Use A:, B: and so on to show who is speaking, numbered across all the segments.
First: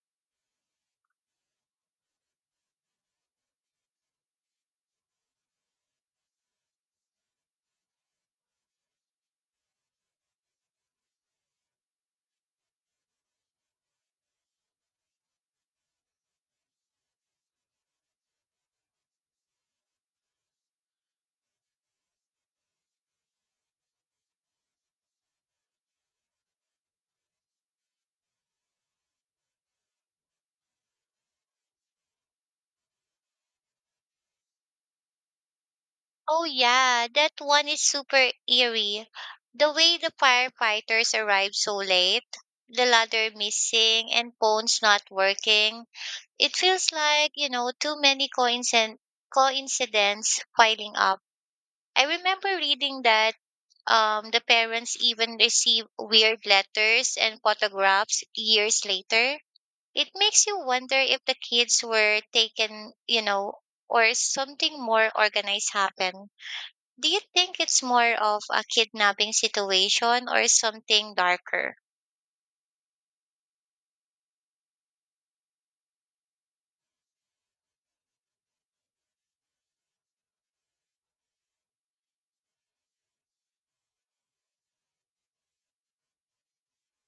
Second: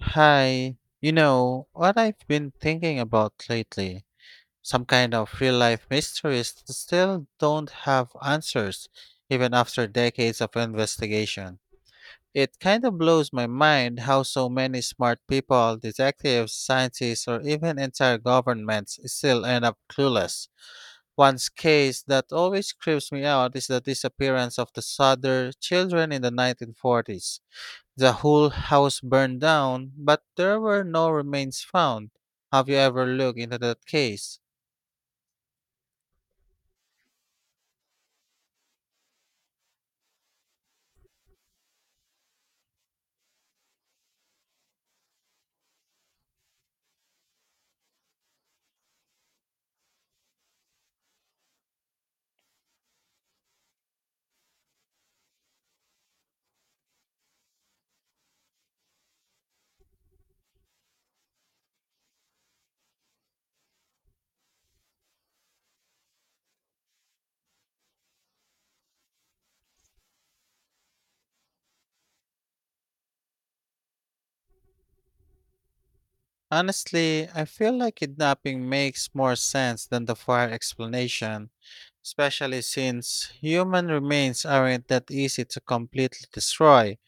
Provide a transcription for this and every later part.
A: Hi, what I've been thinking about lately, some kind of real life mysteries that still don't have answers, even after decades of investigation. It kind of blows my mind how so many smart people, detectives, scientists, or even entire governments still end up clueless. One case that always creeps me out is the disappearance of the Sutter children in the 1940s. The whole house burned down, but there were no remains found. Have you ever looked into that case?
B: Oh, yeah, that one is super eerie. The way the firefighters arrived so late, the ladder missing, and phones not working. It feels like, coincidence piling up. I remember reading that the parents even receive weird letters and photographs years later. It makes you wonder if the kids were taken, or something more organized happened. Do you think it's more of a kidnapping situation or something darker?
A: Honestly, I feel like kidnapping makes more sense than the fire explanation, especially since human remains aren't that easy to completely destroy.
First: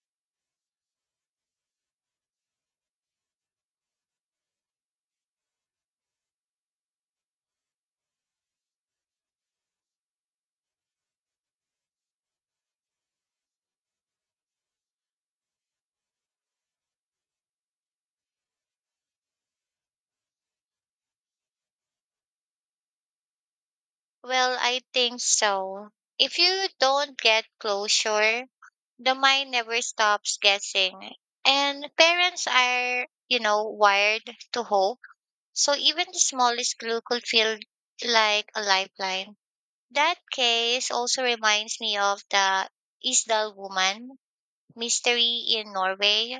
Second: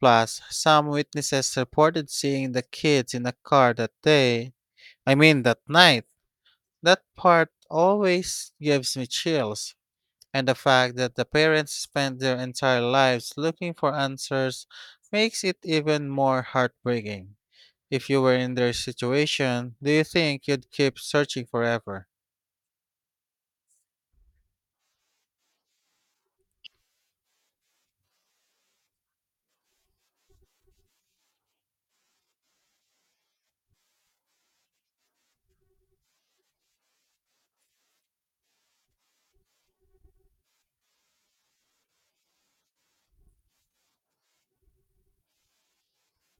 A: Plus, some witnesses reported seeing the kids in a car that day, I mean that night. That part always gives me chills. And the fact that the parents spend their entire lives looking for answers makes it even more heartbreaking. If you were in their situation, do you think you'd keep searching forever?
B: Well, I think so. If you don't get closure, the mind never stops guessing. And parents are, wired to hope. So even the smallest clue could feel like a lifeline. That case also reminds me of the Isdal woman mystery in Norway.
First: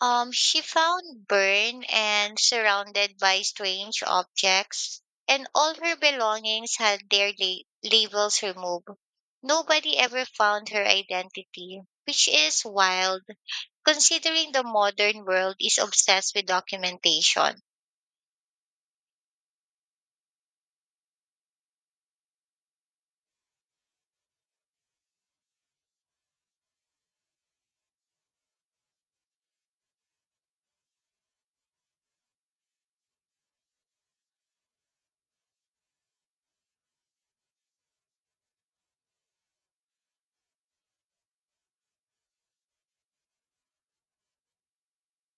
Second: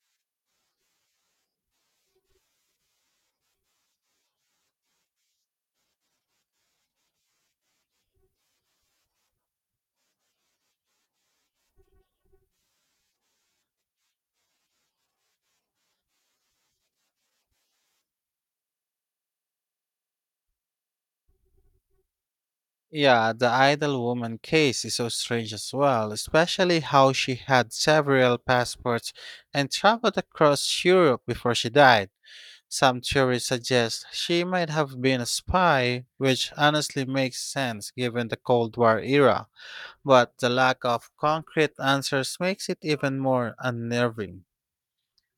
B: She found Bern and surrounded by strange objects, and all her belongings had labels removed. Nobody ever found her identity, which is wild, considering the modern world is obsessed with documentation.
A: Yeah, the idle woman case is so strange as well, especially how she had several passports and traveled across Europe before she died. Some theories suggest she might have been a spy, which honestly makes sense given the Cold War era. But the lack of concrete answers makes it even more unnerving.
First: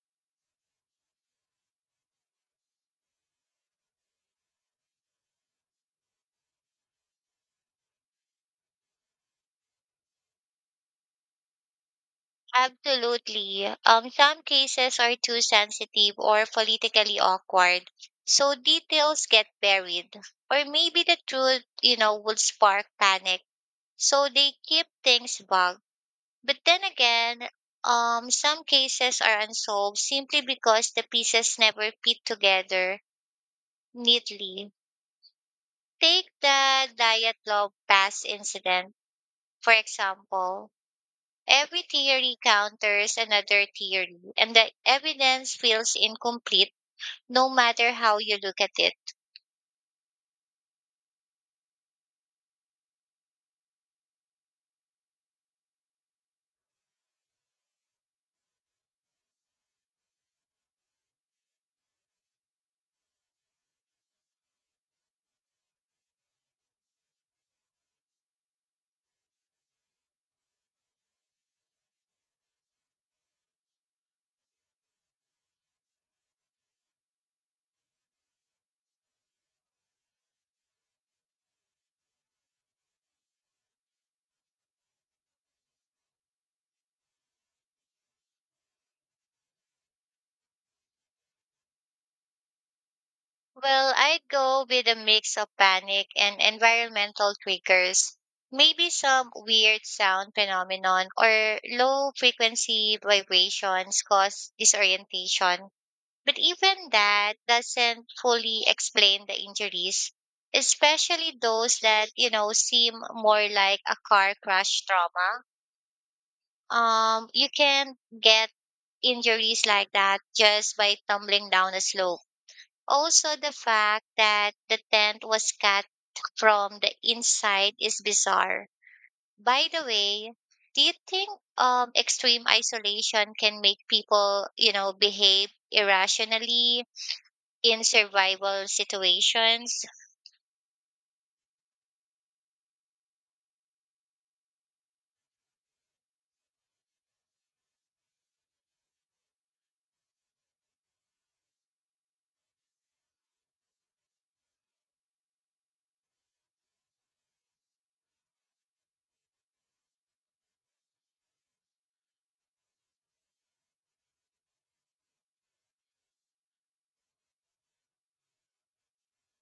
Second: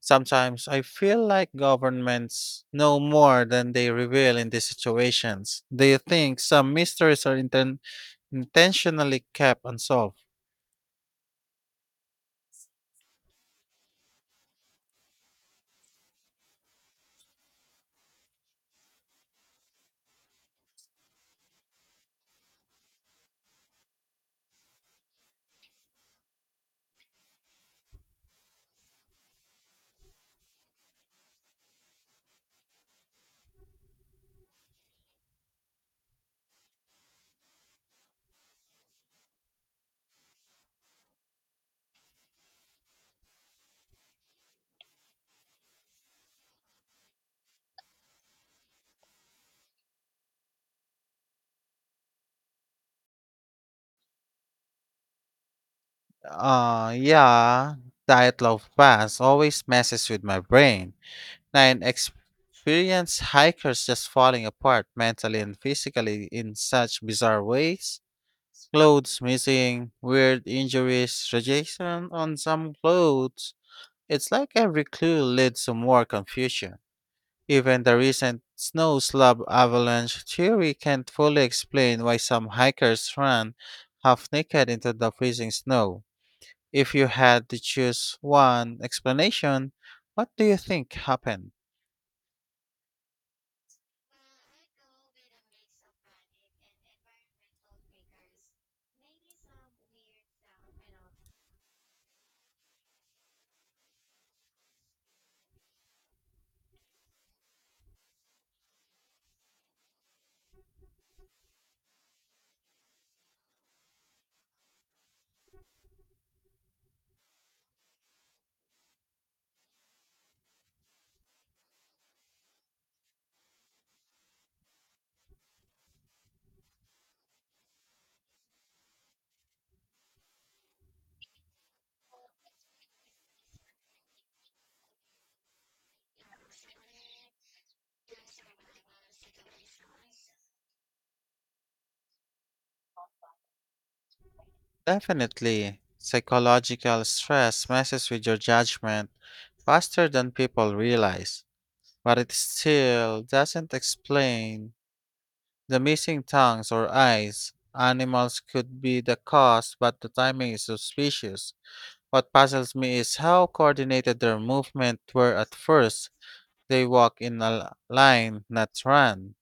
A: Sometimes I feel like governments know more than they reveal in these situations. Do you think some mysteries are intentionally kept unsolved?
B: Absolutely. Some cases are too sensitive or politically awkward, so details get buried. Or maybe the truth, would spark panic. So they keep things vague. But then again, some cases are unsolved simply because the pieces never fit together neatly. Take the diet log pass incident, for example. Every theory counters another theory, and the evidence feels incomplete no matter how you look at it.
A: Yeah, Dyatlov Pass always messes with my brain. Nine experienced hikers just falling apart mentally and physically in such bizarre ways. Clothes missing, weird injuries, rejection on some clothes. It's like every clue leads to more confusion. Even the recent snow slab avalanche theory can't fully explain why some hikers ran half naked into the freezing snow. If you had to choose one explanation, what do you think happened?
B: Well, I'd go with a mix of panic and environmental triggers. Maybe some weird sound phenomenon or low frequency vibrations cause disorientation. But even that doesn't fully explain the injuries, especially those that, seem more like a car crash trauma. You can get injuries like that just by tumbling down a slope. Also, the fact that the tent was cut from the inside is bizarre. By the way, do you think extreme isolation can make people, behave irrationally in survival situations?
A: Definitely, psychological stress messes with your judgment faster than people realize. But it still doesn't explain the missing tongues or eyes. Animals could be the cause, but the timing is suspicious. What puzzles me is how coordinated their movement were at first. They walk in line, not run.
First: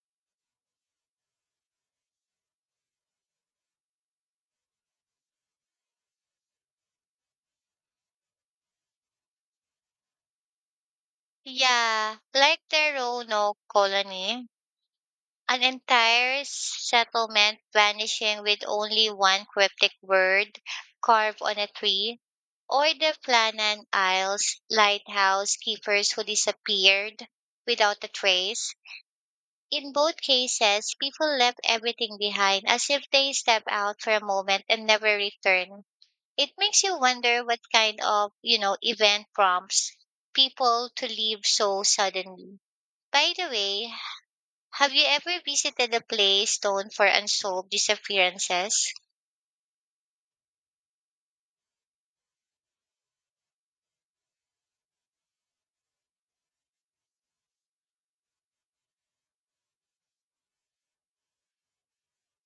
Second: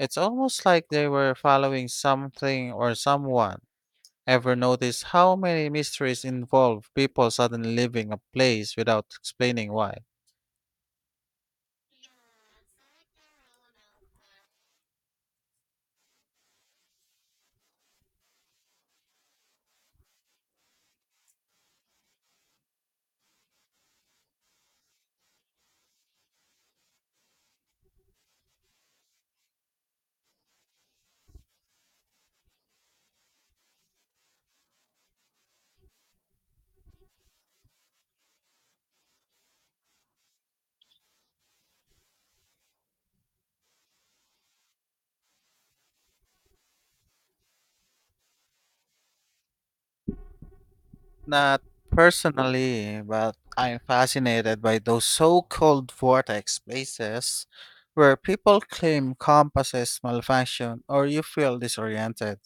A: It's almost like they were following something or someone. Ever notice how many mysteries involve people suddenly leaving a place without explaining why?
B: Yeah, like the Roanoke colony. An entire settlement vanishing with only one cryptic word carved on a tree, or the Flannan Isles lighthouse keepers who disappeared without a trace. In both cases, people left everything behind as if they stepped out for a moment and never returned. It makes you wonder what kind of, event prompts people to leave so suddenly. By the way, have you ever visited a place known for unsolved disappearances?
A: Not personally, but I'm fascinated by those so called vortex places where people claim compasses malfunction or you feel disoriented.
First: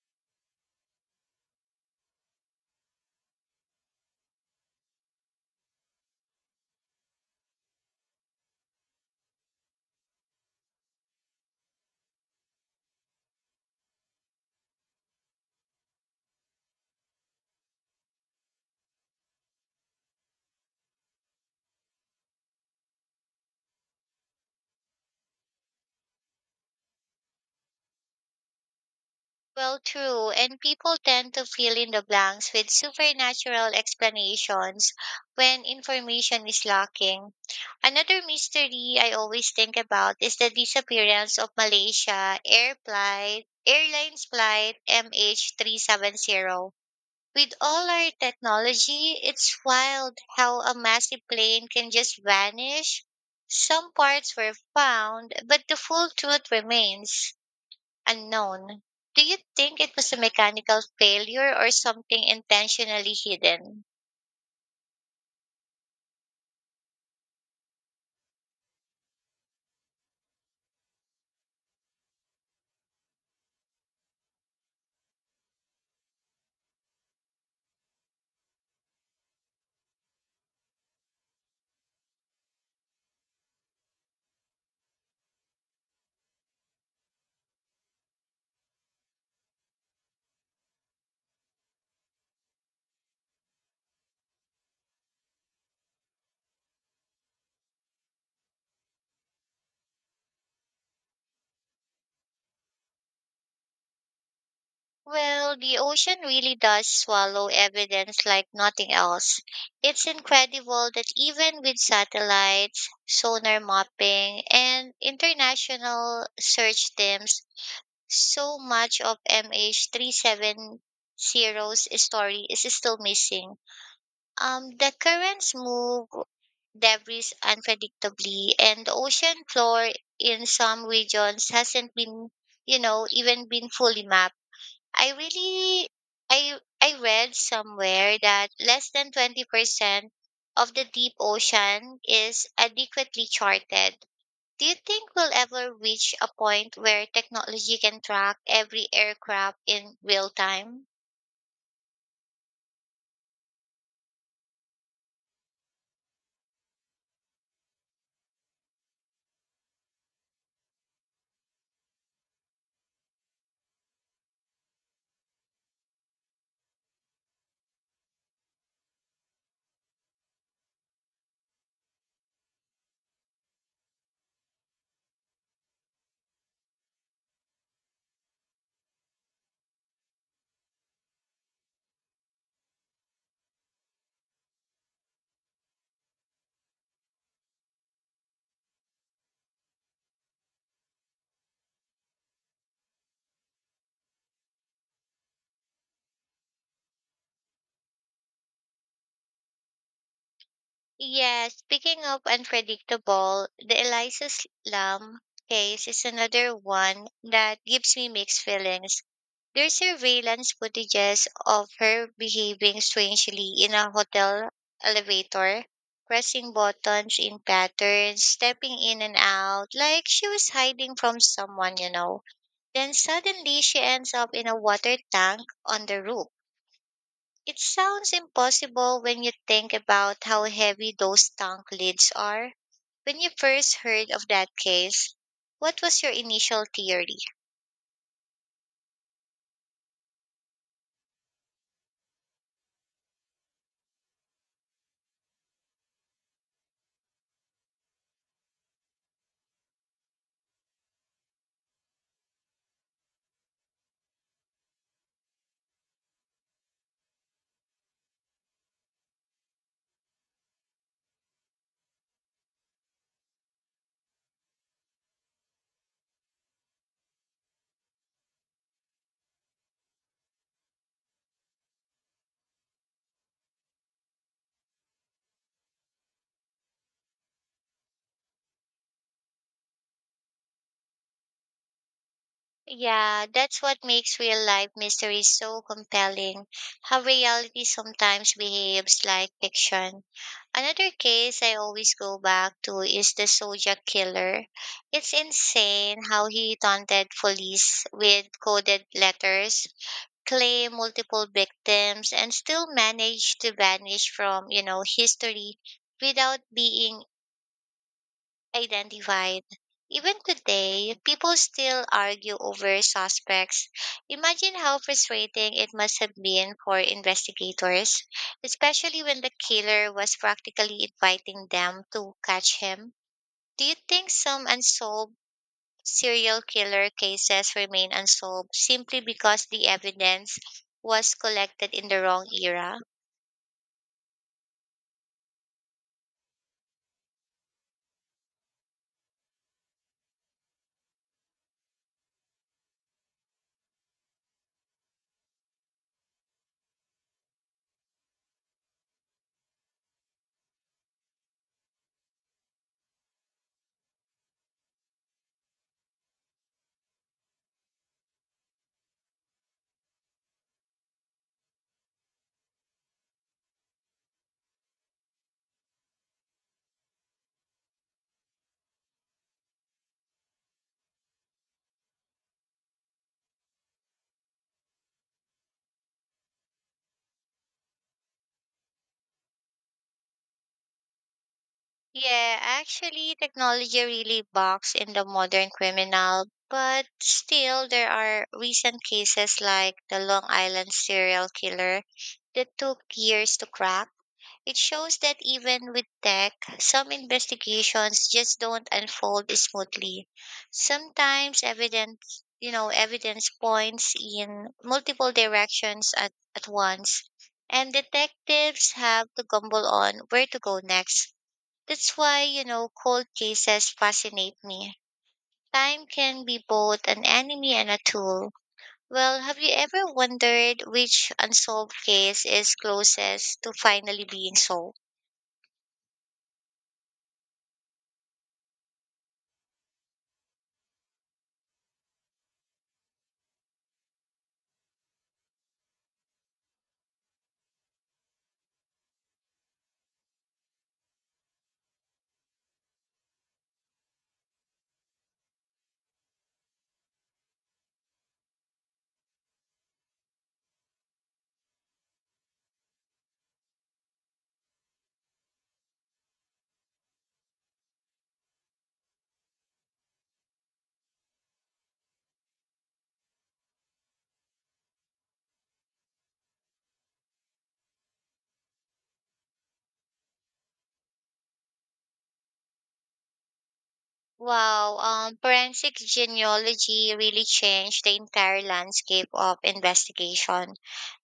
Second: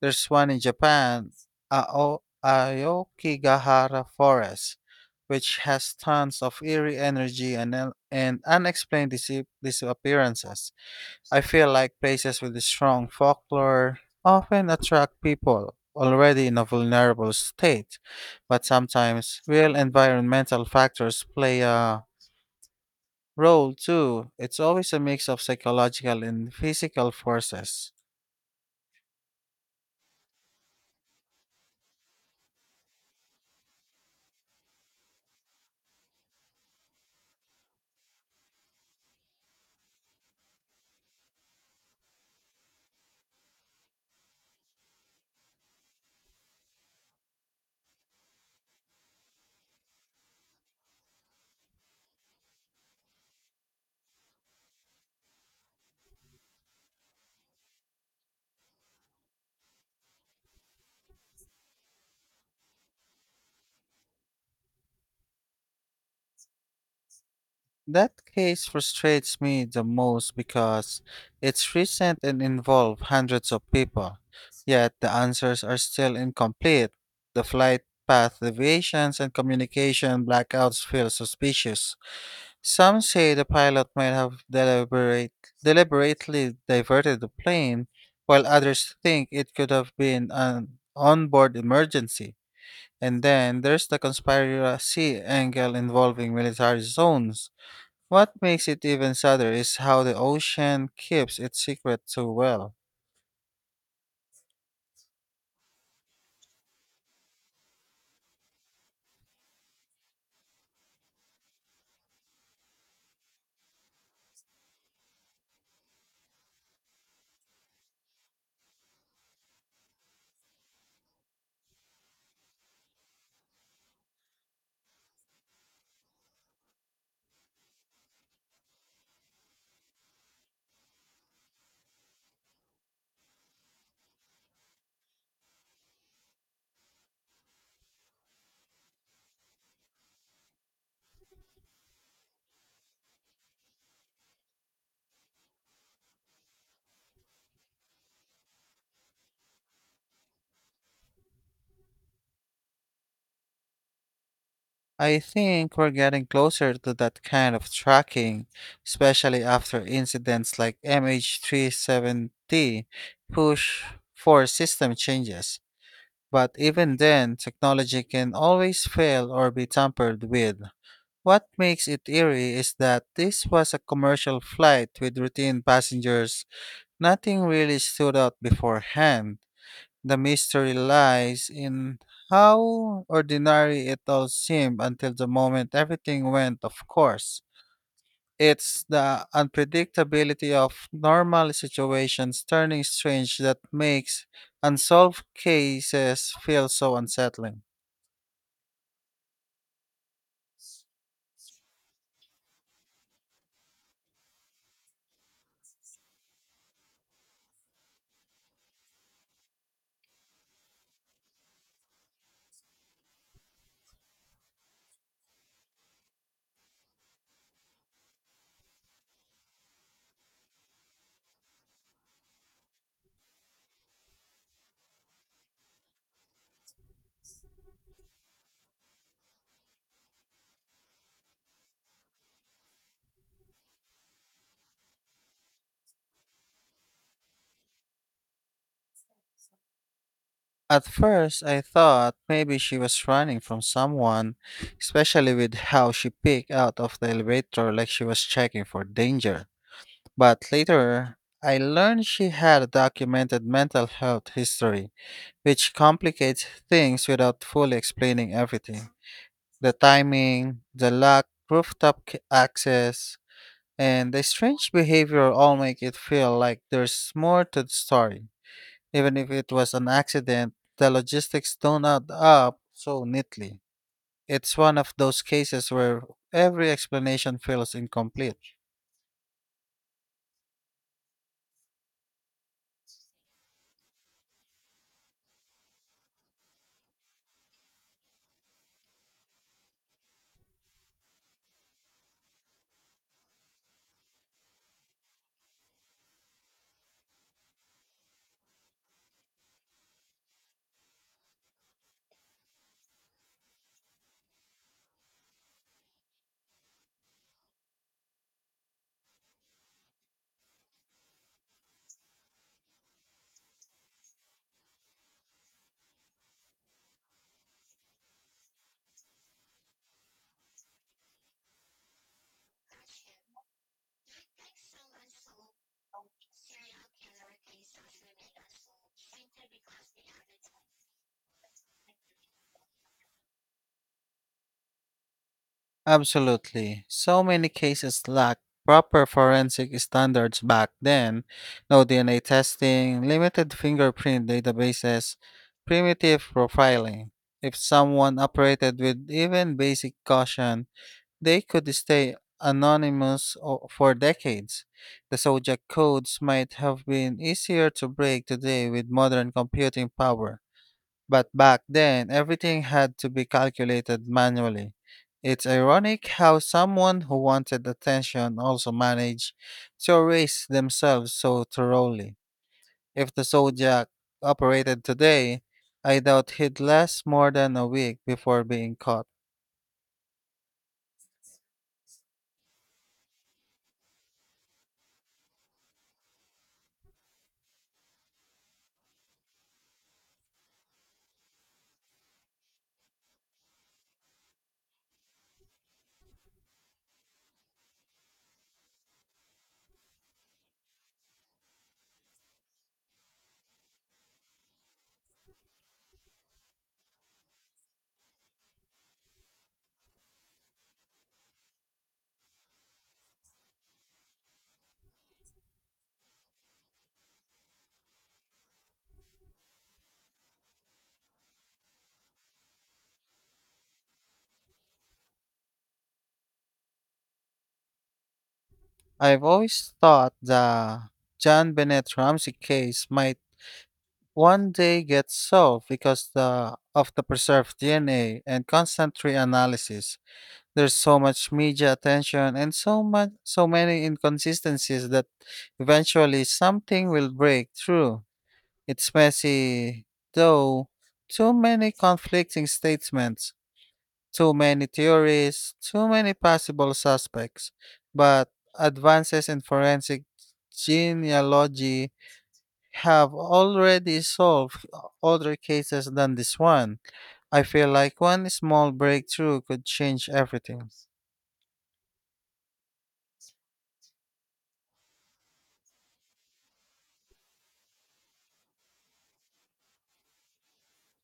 A: There's one in Japan, Aokigahara Forest, which has tons of eerie energy and unexplained disappearances. I feel like places with strong folklore often attract people already in a vulnerable state, but sometimes real environmental factors play a role too. It's always a mix of psychological and physical forces.
B: Well, true, and people tend to fill in the blanks with supernatural explanations when information is lacking. Another mystery I always think about is the disappearance of Airlines Flight MH370. With all our technology, it's wild how a massive plane can just vanish. Some parts were found, but the full truth remains unknown. Do you think it was a mechanical failure or something intentionally hidden?
A: That case frustrates me the most because it's recent and involved hundreds of people, yet the answers are still incomplete. The flight path deviations and communication blackouts feel suspicious. Some say the pilot might have deliberately diverted the plane, while others think it could have been an onboard emergency. And then there's the conspiracy angle involving military zones. What makes it even sadder is how the ocean keeps its secret so well.
B: Well, the ocean really does swallow evidence like nothing else. It's incredible that even with satellites, sonar mapping, and international search teams, so much of MH370's 370's story is still missing. The currents move debris unpredictably, and the ocean floor in some regions hasn't even been fully mapped. I really, I read somewhere that less than 20% of the deep ocean is adequately charted. Do you think we'll ever reach a point where technology can track every aircraft in real time?
A: I think we're getting closer to that kind of tracking, especially after incidents like MH370 push for system changes. But even then, technology can always fail or be tampered with. What makes it eerie is that this was a commercial flight with routine passengers. Nothing really stood out beforehand. The mystery lies in how ordinary it all seemed until the moment everything went of course. It's the unpredictability of normal situations turning strange that makes unsolved cases feel so unsettling.
B: Yes, speaking of unpredictable, the Eliza Lam case is another one that gives me mixed feelings. There's surveillance footages of her behaving strangely in a hotel elevator, pressing buttons in patterns, stepping in and out, like she was hiding from someone, you know. Then suddenly she ends up in a water tank on the roof. It sounds impossible when you think about how heavy those tank lids are. When you first heard of that case, what was your initial theory?
A: At first, I thought maybe she was running from someone, especially with how she peeked out of the elevator like she was checking for danger. But later, I learned she had a documented mental health history, which complicates things without fully explaining everything. The timing, the lack rooftop access, and the strange behavior all make it feel like there's more to the story. Even if it was an accident, the logistics don't add up so neatly. It's one of those cases where every explanation feels incomplete.
B: Yeah, that's what makes real life mysteries so compelling, how reality sometimes behaves like fiction. Another case I always go back to is the Zodiac Killer. It's insane how he taunted police with coded letters, claim multiple victims, and still managed to vanish from, history without being identified. Even today, people still argue over suspects. Imagine how frustrating it must have been for investigators, especially when the killer was practically inviting them to catch him. Do you think some unsolved serial killer cases remain unsolved simply because the evidence was collected in the wrong era?
A: Absolutely. So many cases lack proper forensic standards back then. No DNA testing, limited fingerprint databases, primitive profiling. If someone operated with even basic caution, they could stay anonymous for decades. The Zodiac codes might have been easier to break today with modern computing power. But back then, everything had to be calculated manually. It's ironic how someone who wanted attention also managed to erase themselves so thoroughly. If the Zodiac operated today, I doubt he'd last more than a week before being caught.
B: Yeah, actually, technology really bogs in the modern criminal, but still, there are recent cases like the Long Island serial killer that took years to crack. It shows that even with tech, some investigations just don't unfold smoothly. Sometimes evidence points in multiple directions at once, and detectives have to gamble on where to go next. That's why, cold cases fascinate me. Time can be both an enemy and a tool. Well, have you ever wondered which unsolved case is closest to finally being solved?
A: I've always thought the John Bennett Ramsey case might one day get solved because of the preserved DNA and constant reanalysis. There's so much media attention and so many inconsistencies that eventually something will break through. It's messy though, too many conflicting statements, too many theories, too many possible suspects. But advances in forensic genealogy have already solved other cases than this one. I feel like one small breakthrough could change everything.
B: Wow, forensic genealogy really changed the entire landscape of investigation.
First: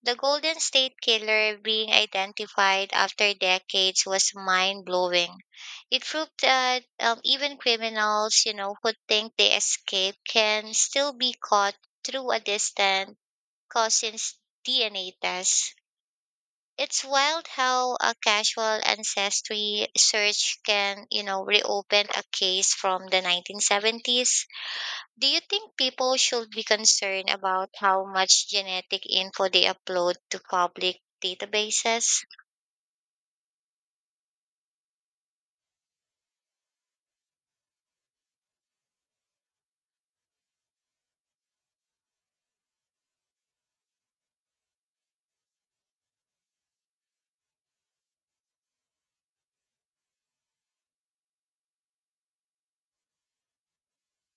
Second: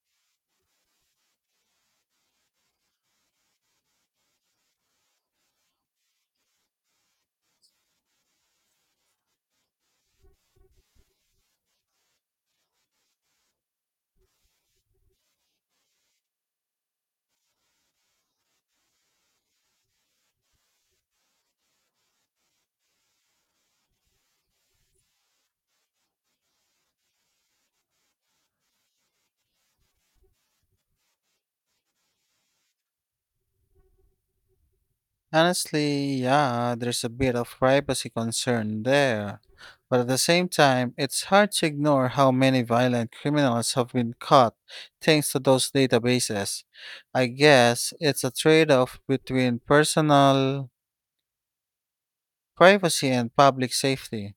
B: The Golden State Killer being identified after decades was mind blowing. It proved that even criminals, who think they escaped can still be caught through a distant cousin's DNA test. It's wild how a casual ancestry search can, reopen a case from the 1970s. Do you think people should be concerned about how much genetic info they upload to public databases?
A: Honestly, yeah, there's a bit of privacy concern there. But at the same time, it's hard to ignore how many violent criminals have been caught thanks to those databases. I guess it's a trade off between personal privacy and public safety.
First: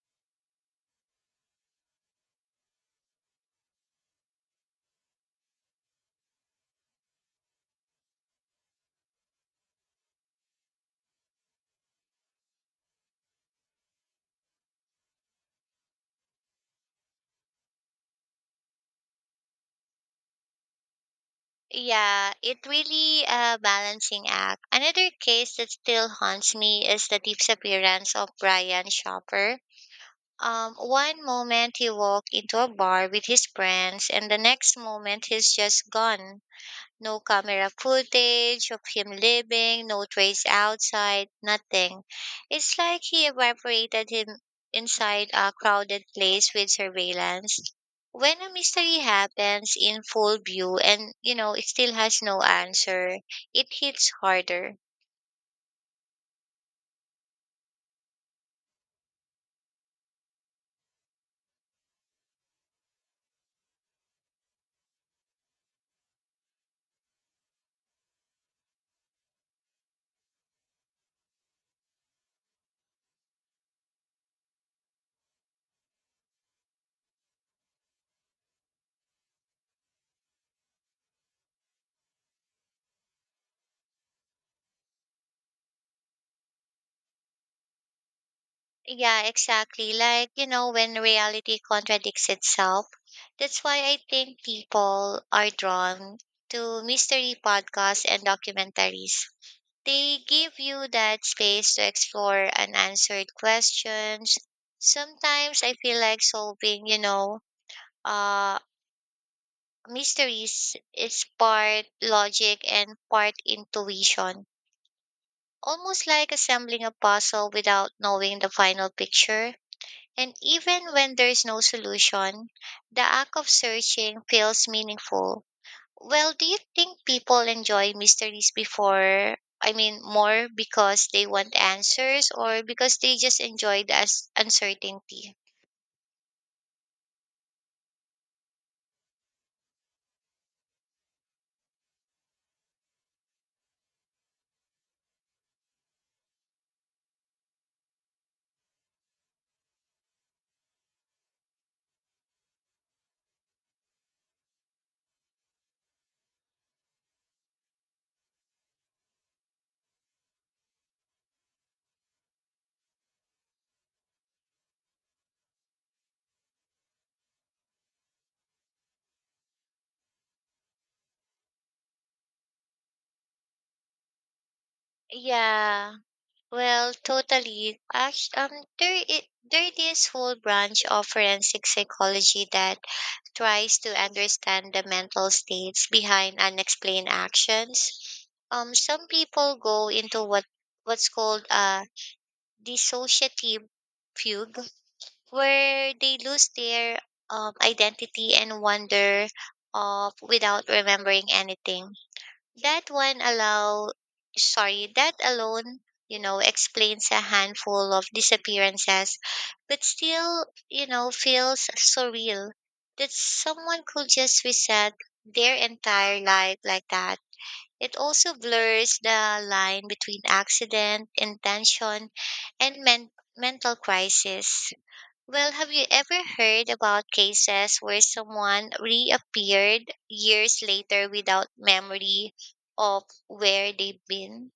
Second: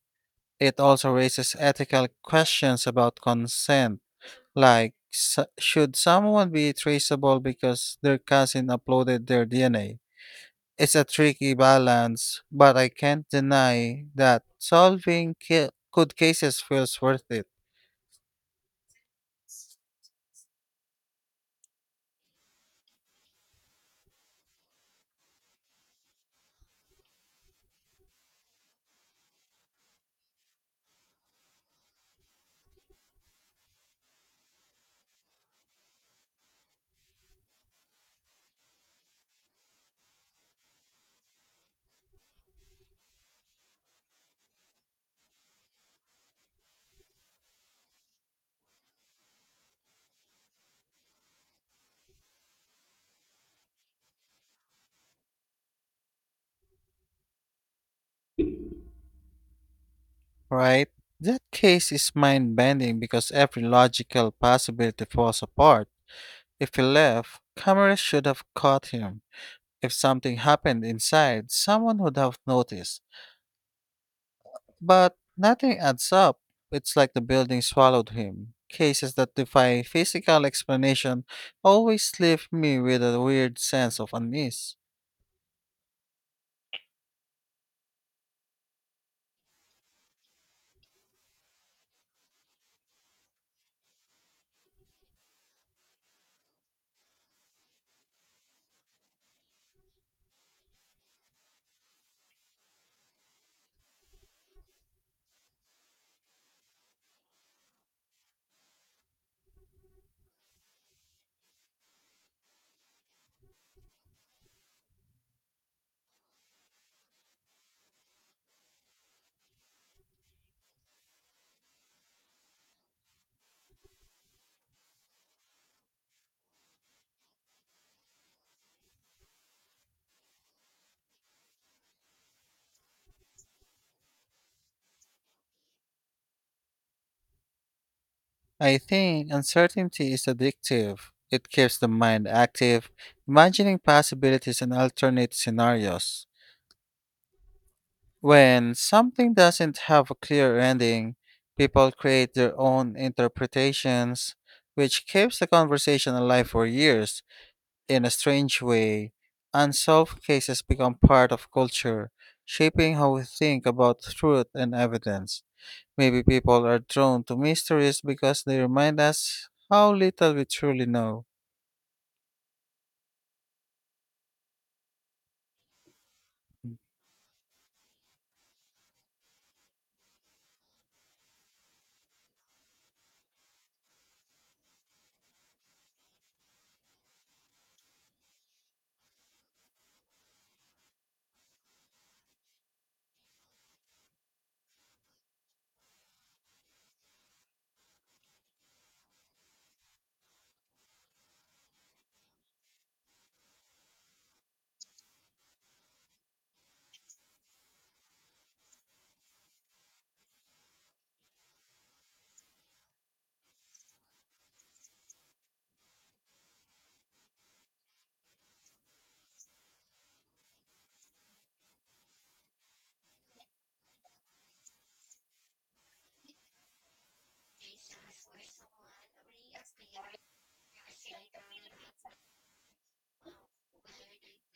A: It also raises ethical questions about consent, like s should someone be traceable because their cousin uploaded their DNA? It's a tricky balance, but I can't deny that solving good cases feels worth it,
B: Yeah, it really a balancing act. Another case that still haunts me is the disappearance of Brian Shopper. One moment he walked into a bar with his friends, and the next moment he's just gone. No camera footage of him leaving, no trace outside, nothing. It's like he evaporated him inside a crowded place with surveillance. When a mystery happens in full view and, it still has no answer, it hits harder.
A: right? That case is mind bending because every logical possibility falls apart. If he left, cameras should have caught him. If something happened inside, someone would have noticed. But nothing adds up. It's like the building swallowed him. Cases that defy physical explanation always leave me with a weird sense of unease.
B: Yeah, exactly. Like, when reality contradicts itself. That's why I think people are drawn to mystery podcasts and documentaries. They give you that space to explore unanswered questions. Sometimes I feel like solving, uh, mysteries is part logic and part intuition, almost like assembling a puzzle without knowing the final picture. And even when there's no solution, the act of searching feels meaningful. Well, do you think people enjoy mysteries before? I mean, more because they want answers or because they just enjoy the uncertainty?
A: I think uncertainty is addictive. It keeps the mind active, imagining possibilities and alternate scenarios. When something doesn't have a clear ending, people create their own interpretations, which keeps the conversation alive for years. In a strange way, unsolved cases become part of culture, shaping how we think about truth and evidence. Maybe people are drawn to mysteries because they remind us how little we truly know.
B: Yeah, well, totally. Actually, there, i there is whole branch of forensic psychology that tries to understand the mental states behind unexplained actions. Some people go into what's called a dissociative fugue, where they lose their identity and wonder of without remembering anything. That one allow sorry, that alone, explains a handful of disappearances, but still, feels surreal that someone could just reset their entire life like that. It also blurs the line between accident, intention, and mental crisis. Well, have you ever heard about cases where someone reappeared years later without memory of where they've been?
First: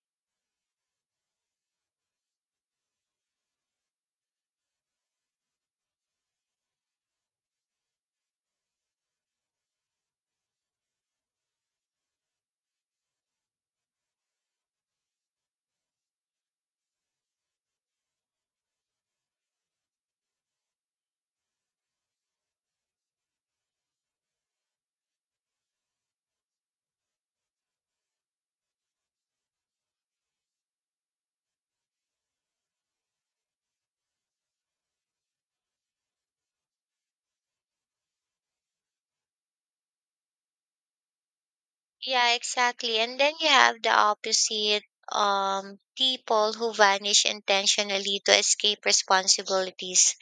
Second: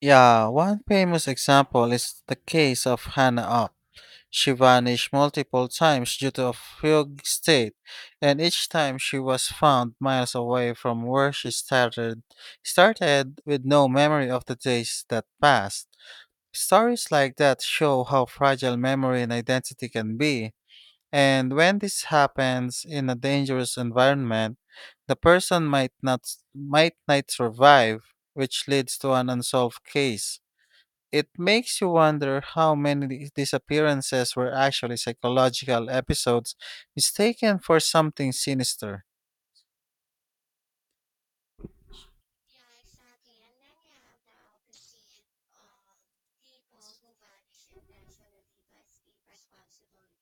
A: Yeah, one famous example is the case of Hannah Up. She vanished multiple times due to a fugue state, and each time she was found miles away from where she started with no memory of the days that passed. Stories like that show how fragile memory and identity can be. And when this happens in a dangerous environment, the person might not s- might not survive, which leads to an unsolved case. It makes you wonder how many disappearances were actually psychological episodes mistaken for something sinister.
B: Yeah, exactly. And then you have the opposite, people who vanish intentionally to escape responsibilities.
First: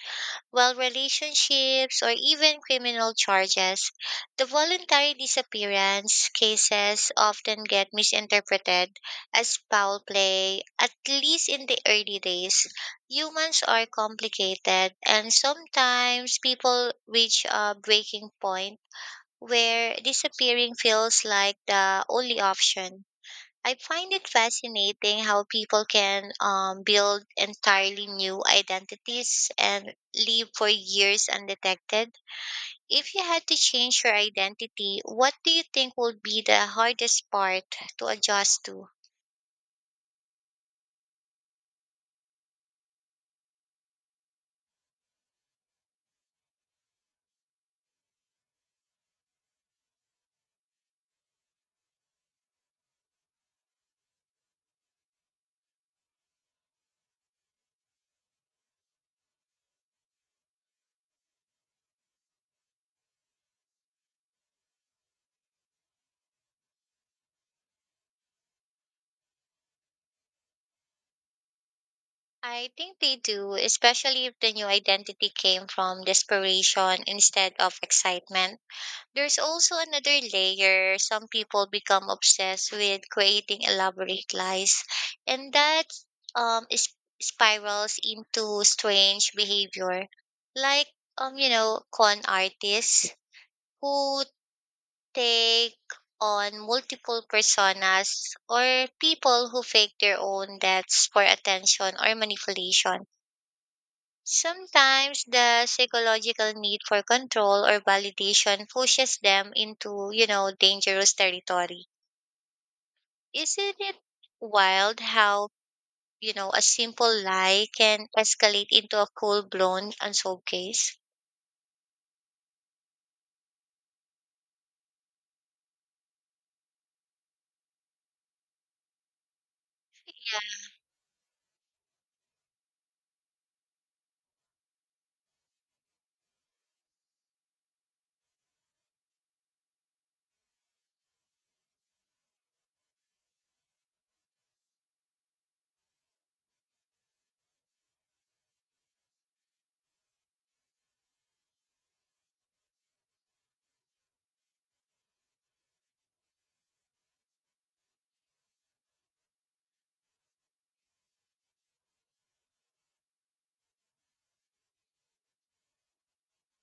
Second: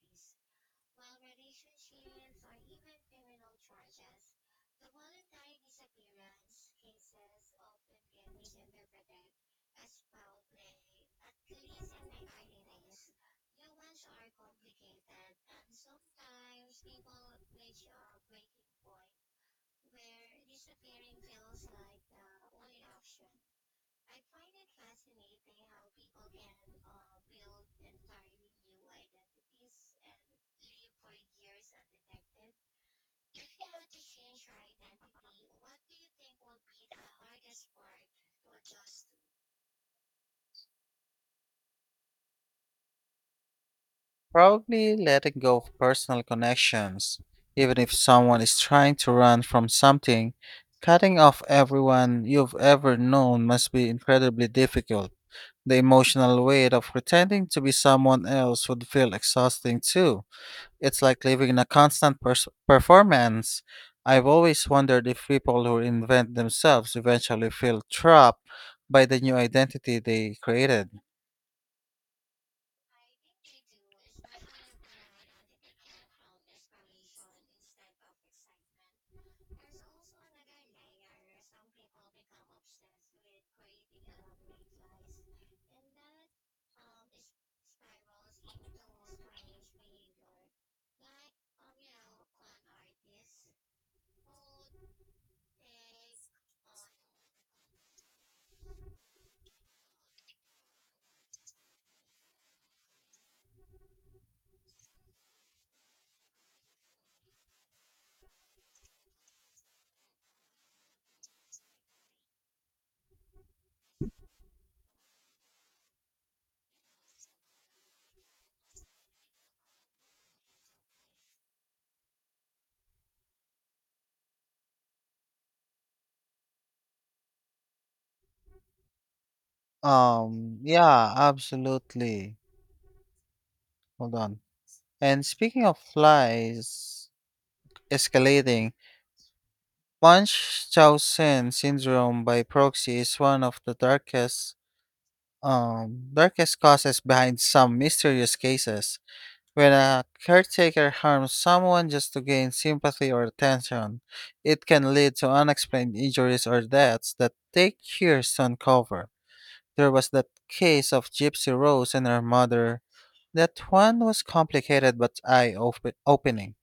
B: While relationships or even criminal charges, the voluntary disappearance cases often get misinterpreted as foul play, at least in the early days. Humans are complicated, and sometimes people reach a breaking point where disappearing feels like the only option. I find it fascinating how people can build entirely new identities and live for years undetected. If you had to change your identity, what do you think would be the hardest part to adjust to?
A: Probably letting go of personal connections, even if someone is trying to run from something, cutting off everyone you've ever known must be incredibly difficult. The emotional weight of pretending to be someone else would feel exhausting too. It's like living in a constant performance. I've always wondered if people who invent themselves eventually feel trapped by the new identity they created.
B: I think they do, especially if the new identity came from desperation instead of excitement. There's also another layer. Some people become obsessed with creating elaborate lies, and that um, is, spirals into strange behavior, like con artists who take on multiple personas or people who fake their own deaths for attention or manipulation. Sometimes the psychological need for control or validation pushes them into, dangerous territory. Isn't it wild how, a simple lie can escalate into a full blown unsolved case?
A: Yeah, absolutely. Hold on. And speaking of lies escalating, Munch Chao syndrome by proxy is one of the darkest darkest causes behind some mysterious cases. When a caretaker harms someone just to gain sympathy or attention, it can lead to unexplained injuries or deaths that take years to uncover. There was that case of Gypsy Rose and her mother. That one was complicated but eye opening.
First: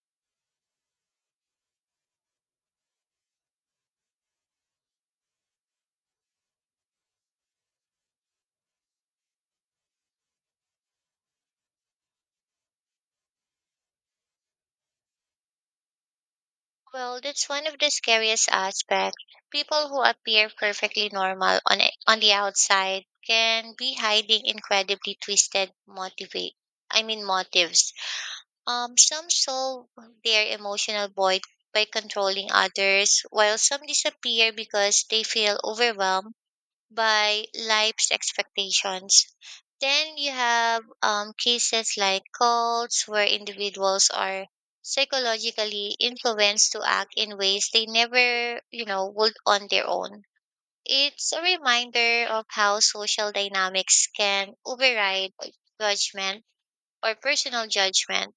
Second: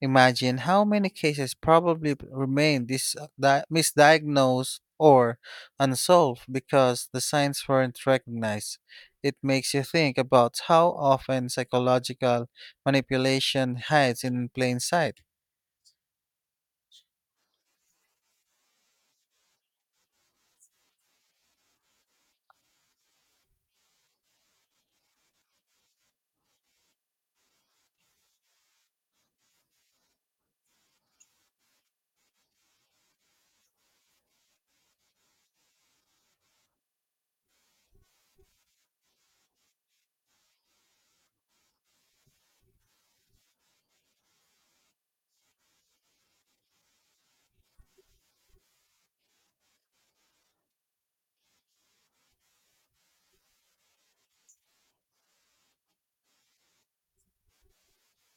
A: Imagine how many cases probably remain misdiagnosed or unsolved because the signs weren't recognized. It makes you think about how often psychological manipulation hides in plain sight.
B: Well, that's one of the scariest aspects. People who appear perfectly normal on the outside can be hiding incredibly twisted motivate I mean motives. Some solve their emotional void by controlling others, while some disappear because they feel overwhelmed by life's expectations. Then you have cases like cults, where individuals are psychologically influenced to act in ways they never, would on their own. It's a reminder of how social dynamics can override judgment or personal judgment.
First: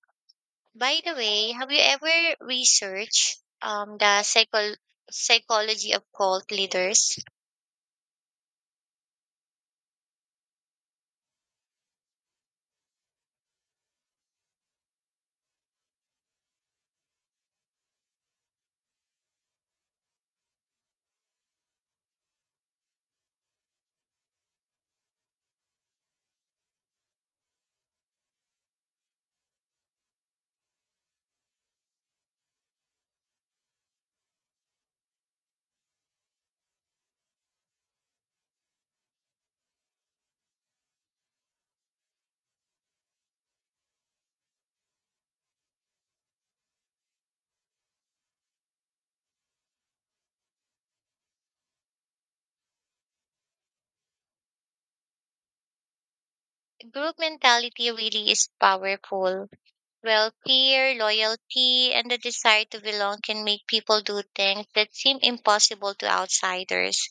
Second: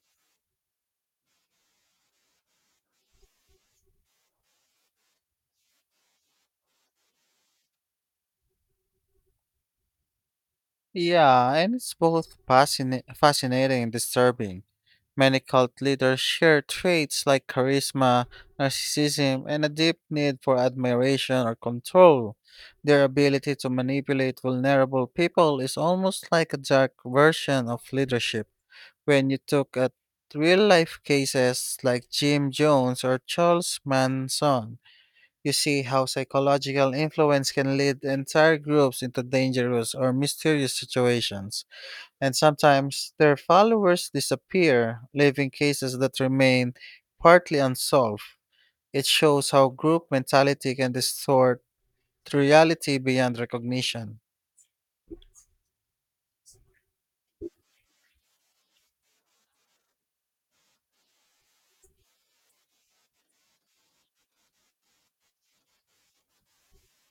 B: By the way, have you ever researched the psychol psychology of cult leaders?
A: Yeah, and it's both fascinating and disturbing. Many cult leaders share traits like charisma, narcissism, and a deep need for admiration or control. Their ability to manipulate vulnerable people is almost like a dark version of leadership. When you look at real life cases like Jim Jones or Charles Manson, you see how psychological influence can lead entire groups into dangerous or mysterious situations and sometimes their followers disappear, leaving cases that remain partly unsolved. It shows how group mentality can distort reality beyond recognition.
B: Group mentality really is powerful. Well, fear, loyalty, and the desire to belong can make people do things that seem impossible to outsiders.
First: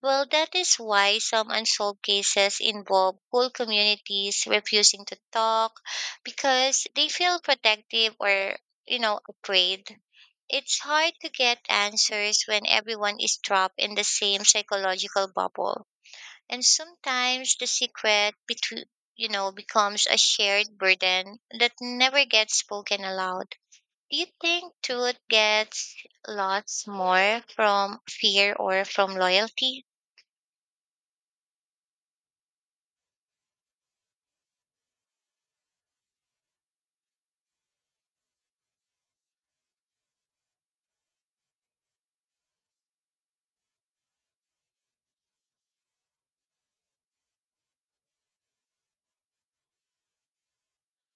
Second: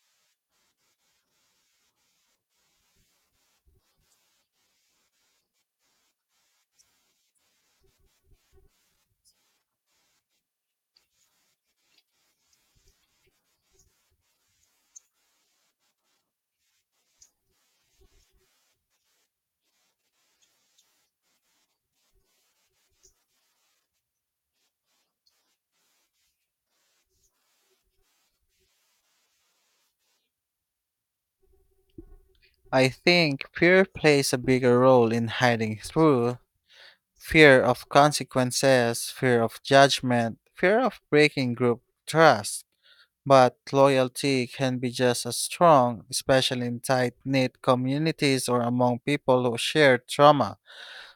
B: Well, that is why some unsolved cases involve whole communities refusing to talk because they feel protective or, afraid. It's hard to get answers when everyone is trapped in the same psychological bubble. And sometimes the secret between, becomes a shared burden that never gets spoken aloud. Do you think truth gets lost more from fear or from loyalty?
A: I think fear plays a bigger role in hiding through fear of consequences, fear of judgment, fear of breaking group trust. But loyalty can be just as strong, especially in tight knit communities or among people who share trauma.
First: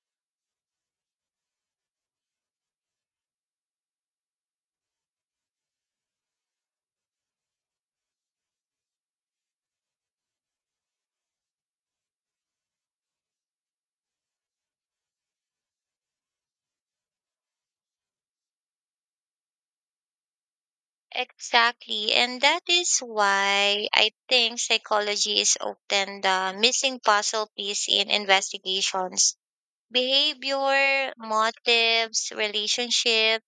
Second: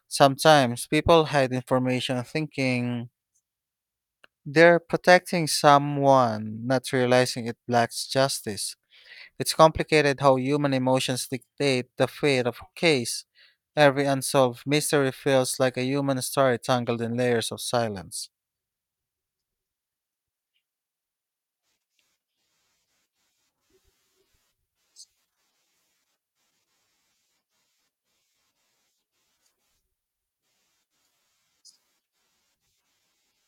A: Sometimes people hide information thinking they're protecting someone, not realizing it blocks justice. It's complicated how human emotions dictate the fate of a case. Every unsolved mystery feels like a human story tangled in layers of silence.
B: Exactly. And that is why I think psychology is often the missing puzzle piece in investigations. Behavior, motives, relationship,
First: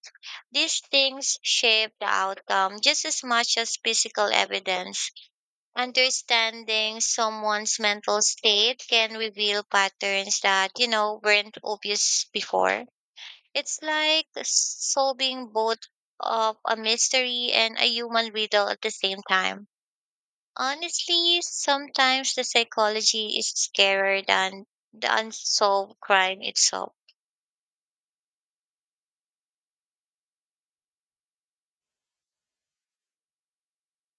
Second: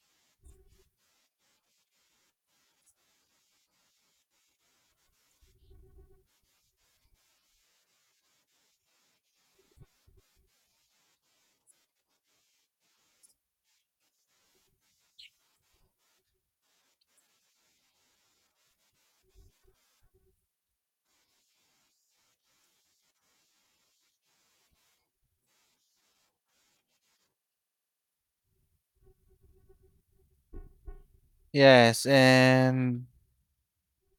B: these things shape the outcome just as much as physical evidence. Understanding someone's mental state can reveal patterns that, weren't obvious before. It's like solving both of a mystery and a human riddle at the same time. Honestly, sometimes the psychology is scarier than the unsolved crime itself.
A: Yes, and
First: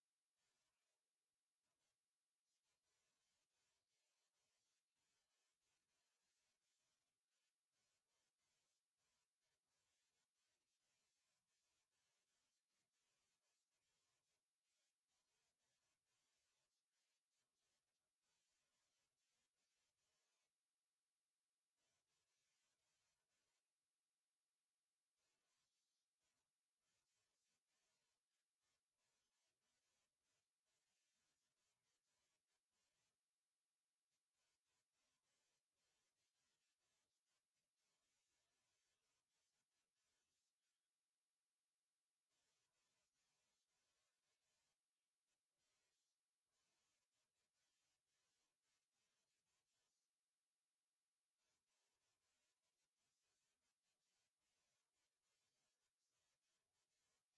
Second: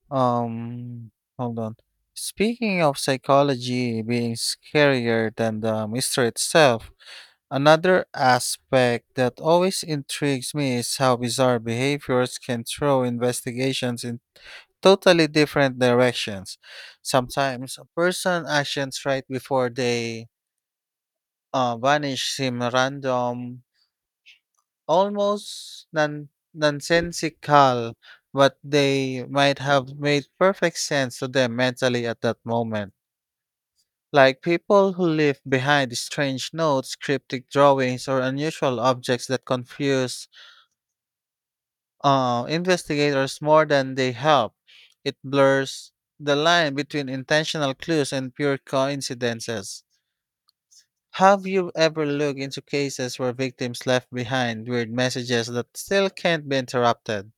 A: um hold on. Speaking of psychology being scarier than the mystery itself, another aspect that always intrigues me is how bizarre behaviors can throw investigations in totally different directions. Sometimes a person's actions right before they vanish seem random, almost nonsensical, but they might have made perfect sense to them mentally at that moment. Like people who leave behind strange notes, cryptic drawings, or unusual objects that confuse investigators more than they help. It blurs the line between intentional clues and pure coincidences. Have you ever looked into cases where victims left behind weird messages that still can't be interrupted?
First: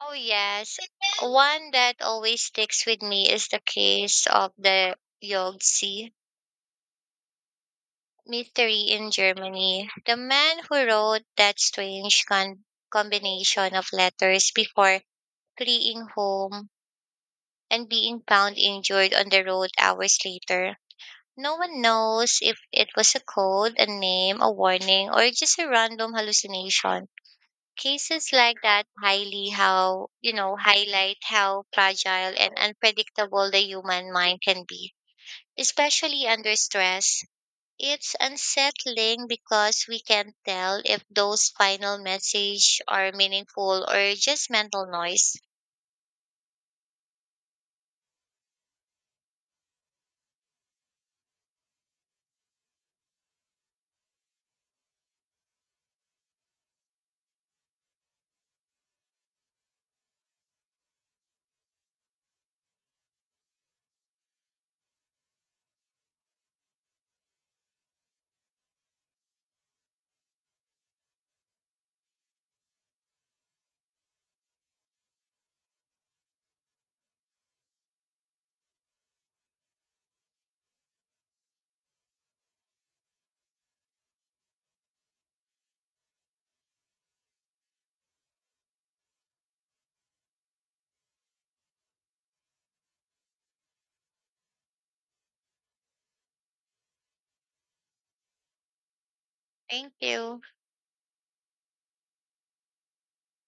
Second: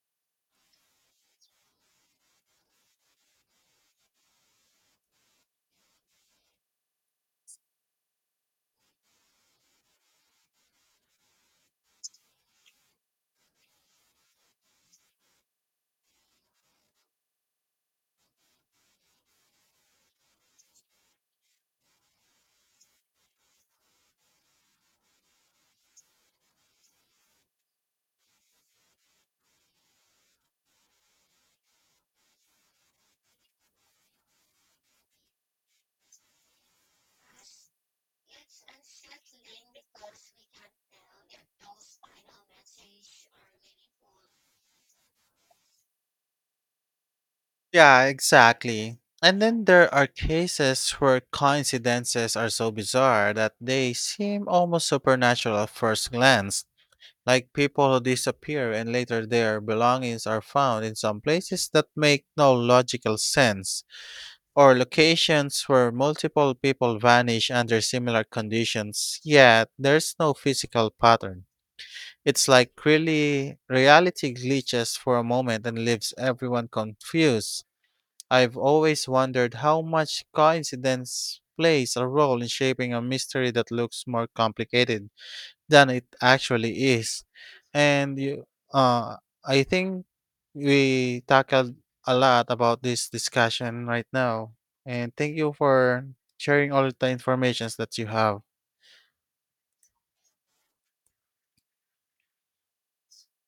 B: Oh yes, one that always sticks with me is the case of the Yogtse mystery in Germany. The man who wrote that strange combination of letters before fleeing home and being found injured on the road hours later. No one knows if it was a code, a name, a warning, or just a random hallucination. Cases like that highly how, you know, highlight how fragile and unpredictable the human mind can be, especially under stress. It's unsettling because we can't tell if those final message are meaningful or just mental noise.
A: Yeah, exactly. And then there are cases where coincidences are so bizarre that they seem almost supernatural at first glance. Like people who disappear and later their belongings are found in some places that make no logical sense, or locations where multiple people vanish under similar conditions, yet there's no physical pattern. It's like really reality glitches for a moment and leaves everyone confused. I've always wondered how much coincidence plays a role in shaping a mystery that looks more complicated than it actually is. And you, uh, I think we tackled a lot about this discussion right now. And thank you for sharing all the informations that you have.
B: Thank you.